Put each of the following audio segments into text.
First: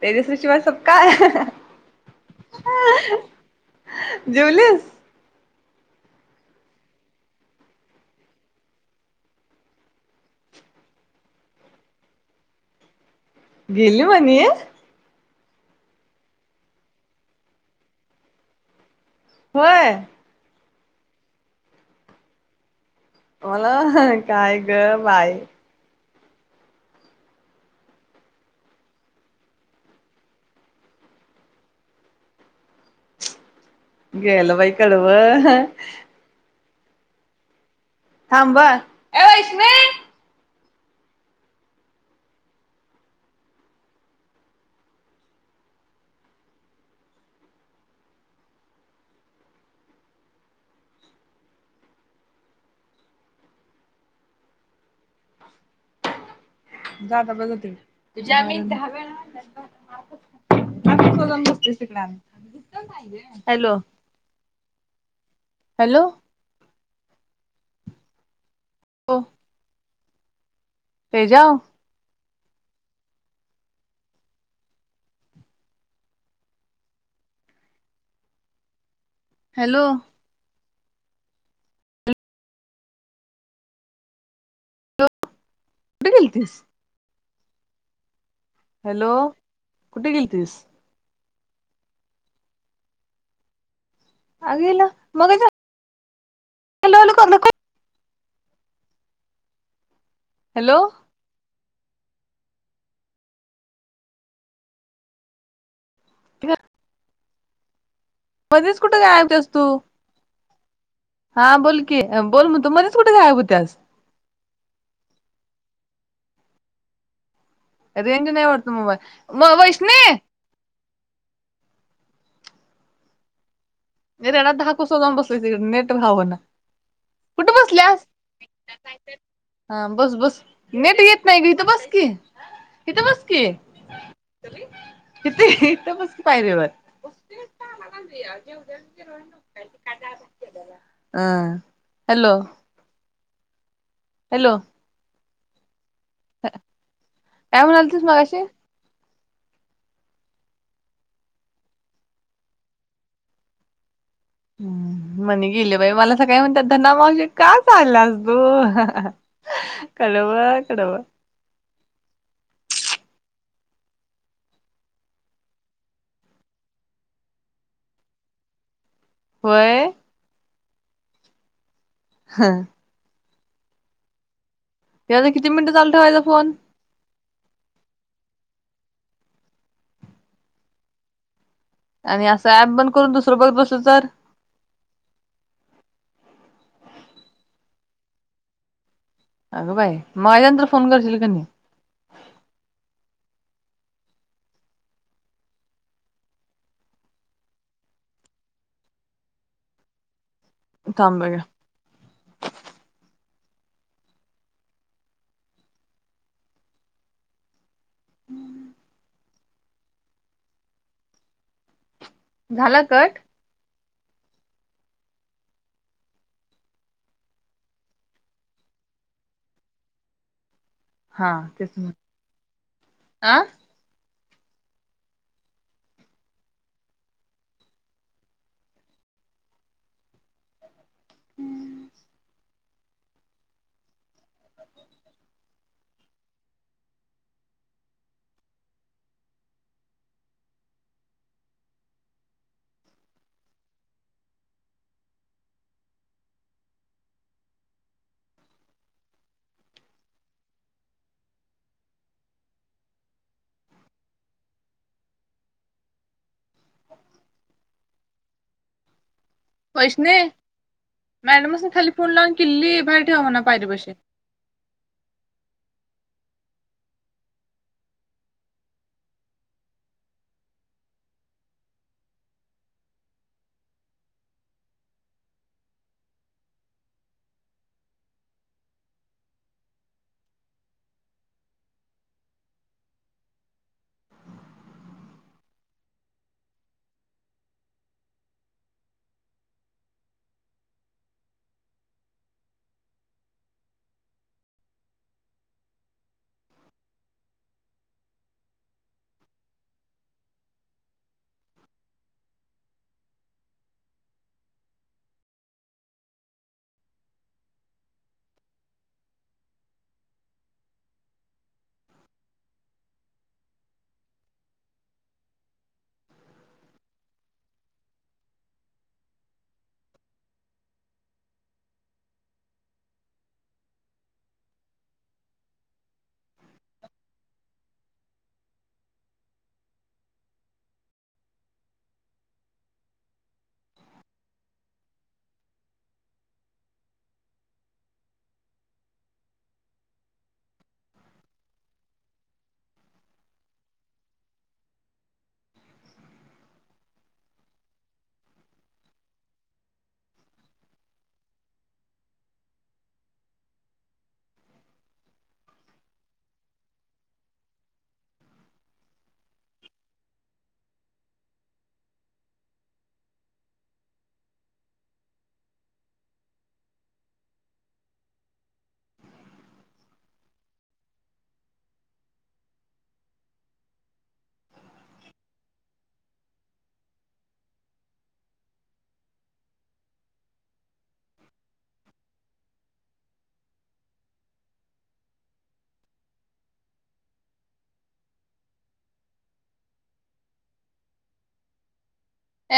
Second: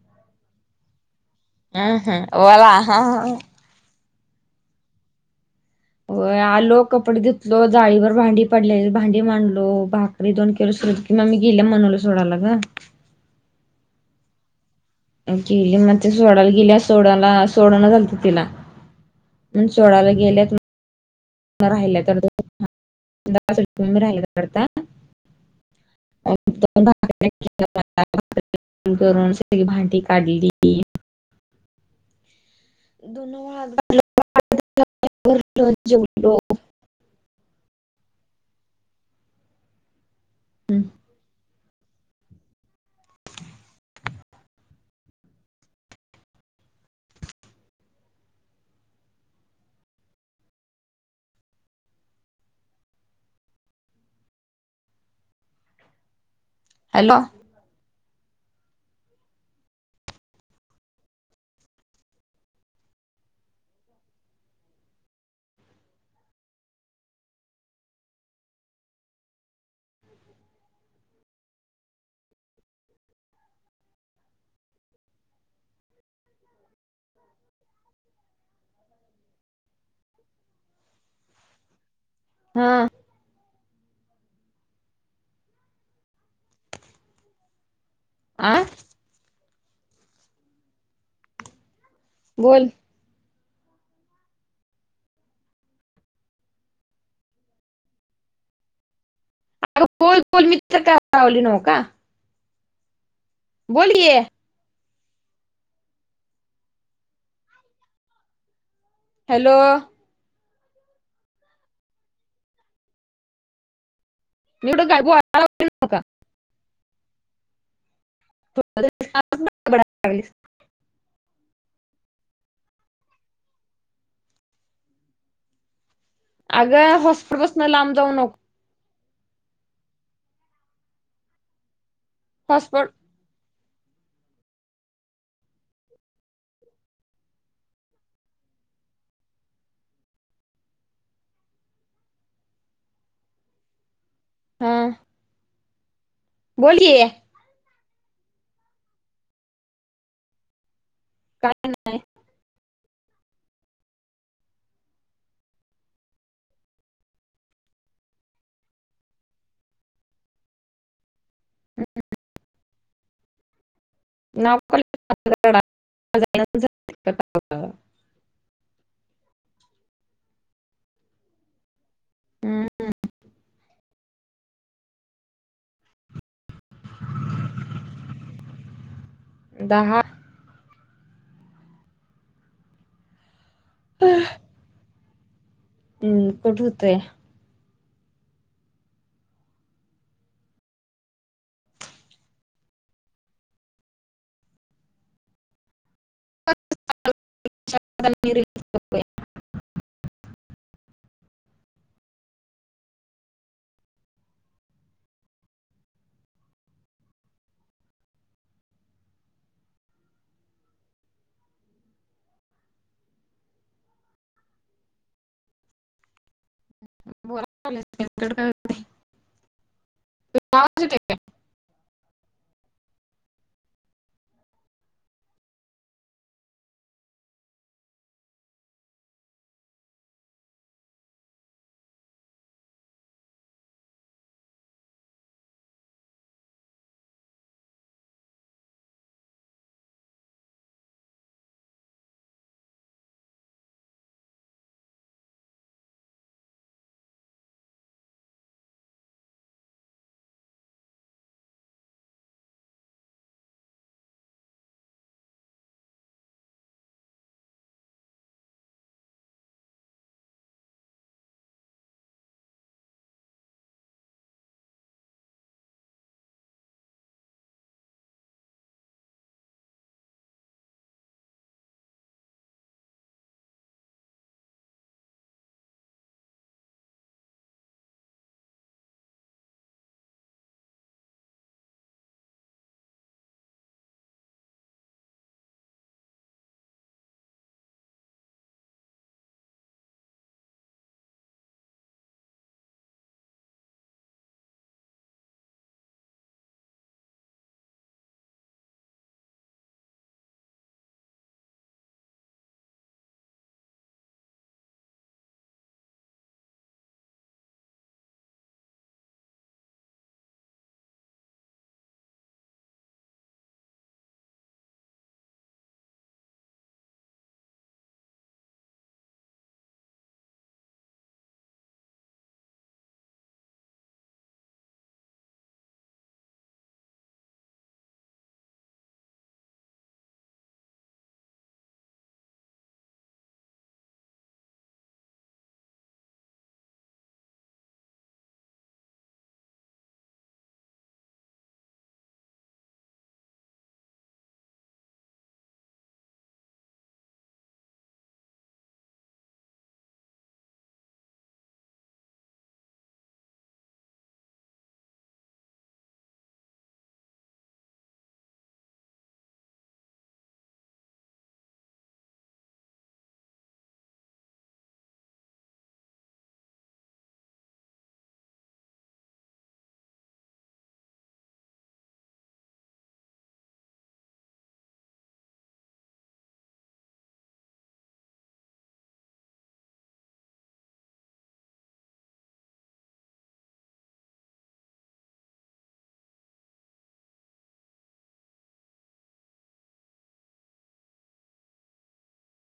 तेजस्वीची [unintelligible] काय हम्म हम्म बोला हाहाहा जेवलीस, आलो कपडे धुतलो, जाळीवर भांडी पडले भांडी मांडलो, भाकरी दोन केलो. [unintelligible] गेली म्हनल सोडाला ग. गेली [unintelligible] गेली मग ते सोडायला गेल्या सोडायला सोडण झालत तिला. म होय सोडला गेल्या [inaudible] [inaudible] वरून मला काय ग बाय सगळी भांडी काढली. दोन वाजता. गेल बाई कड व हा [inaudible] थांबा ए वैश्वय! हम हॅलो. जाता बघते. [unintelligible] हॅलो! हॅलो! हो. तेजव. हॅलो! हा. हॅलो कुठे गेलतीस? आ हॅलो, कुठे गेलतीस? बोल. अग हिला मगाच्या [inaudible] अग बोल बोल [inaudible] हॅलो नव का? बोलकी! [inaudible] मध्येच कुठे गायब होतेस हॅलो तू? हा, बोल की बोल म तू मध्येच कुठे गायब होत्यास? मी एवढं काय [inaudible] रेंज नाही वाटत मोबाईल म वैष्णे ते रेडा दहा कोसाव जाऊन बसलंय तिकडं ने घावना, अगं हॉस्पिटल कुठे पासून लांब बसल्यास? जाऊ नको ह बस! बस! नेट येत नाय ग, हितं बस की! हॉस्पिट हितं बस की! हितं व्हयं? हितं हितं बस की पायरीवर [inaudible] [inaudible] मी काल डाळ भात केलेला. हं हॅलो हॅलो! बोलकी. तस मगाशी. काय नाही. हम् मनी गेले बाई, मला सकाळी म्हणतात धना मावशी का चालल्यास तू? [inaudible] [inaudible] ना [unintelligible] [unintelligible] होय? ह ते आता किती मिनिटं चालू ठेवायचा फोन? दहा. आणि असं ॲप बंद करून दुसरं बघत बसलं तर? हम कट हुतंय. अगं बाई! माझ्यानंतर फोन करशील की नाही. [unintelligible] [inaudible] हम्म. झाला कट? [inaudible] हा तेच ना. अ [inaudible] [inaudible] वैष्णे मॅडमसनी खाली फोन लावून किल्ली ठेवा म्हणावं पायरीपाशी. [inaudible]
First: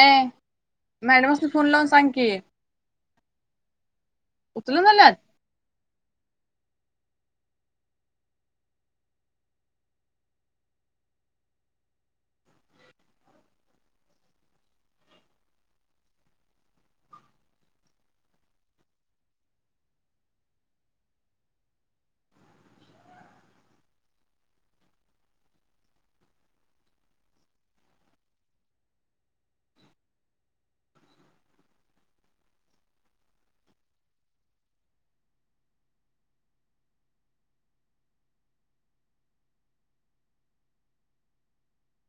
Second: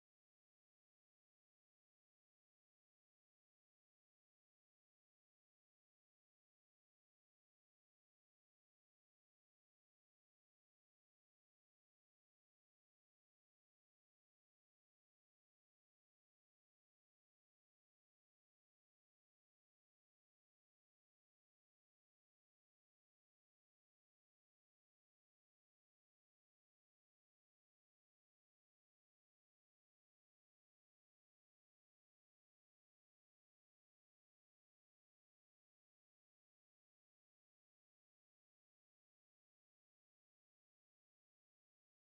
ए मॅडमासनि फोन लावून सांग की, उचलं [inaudible]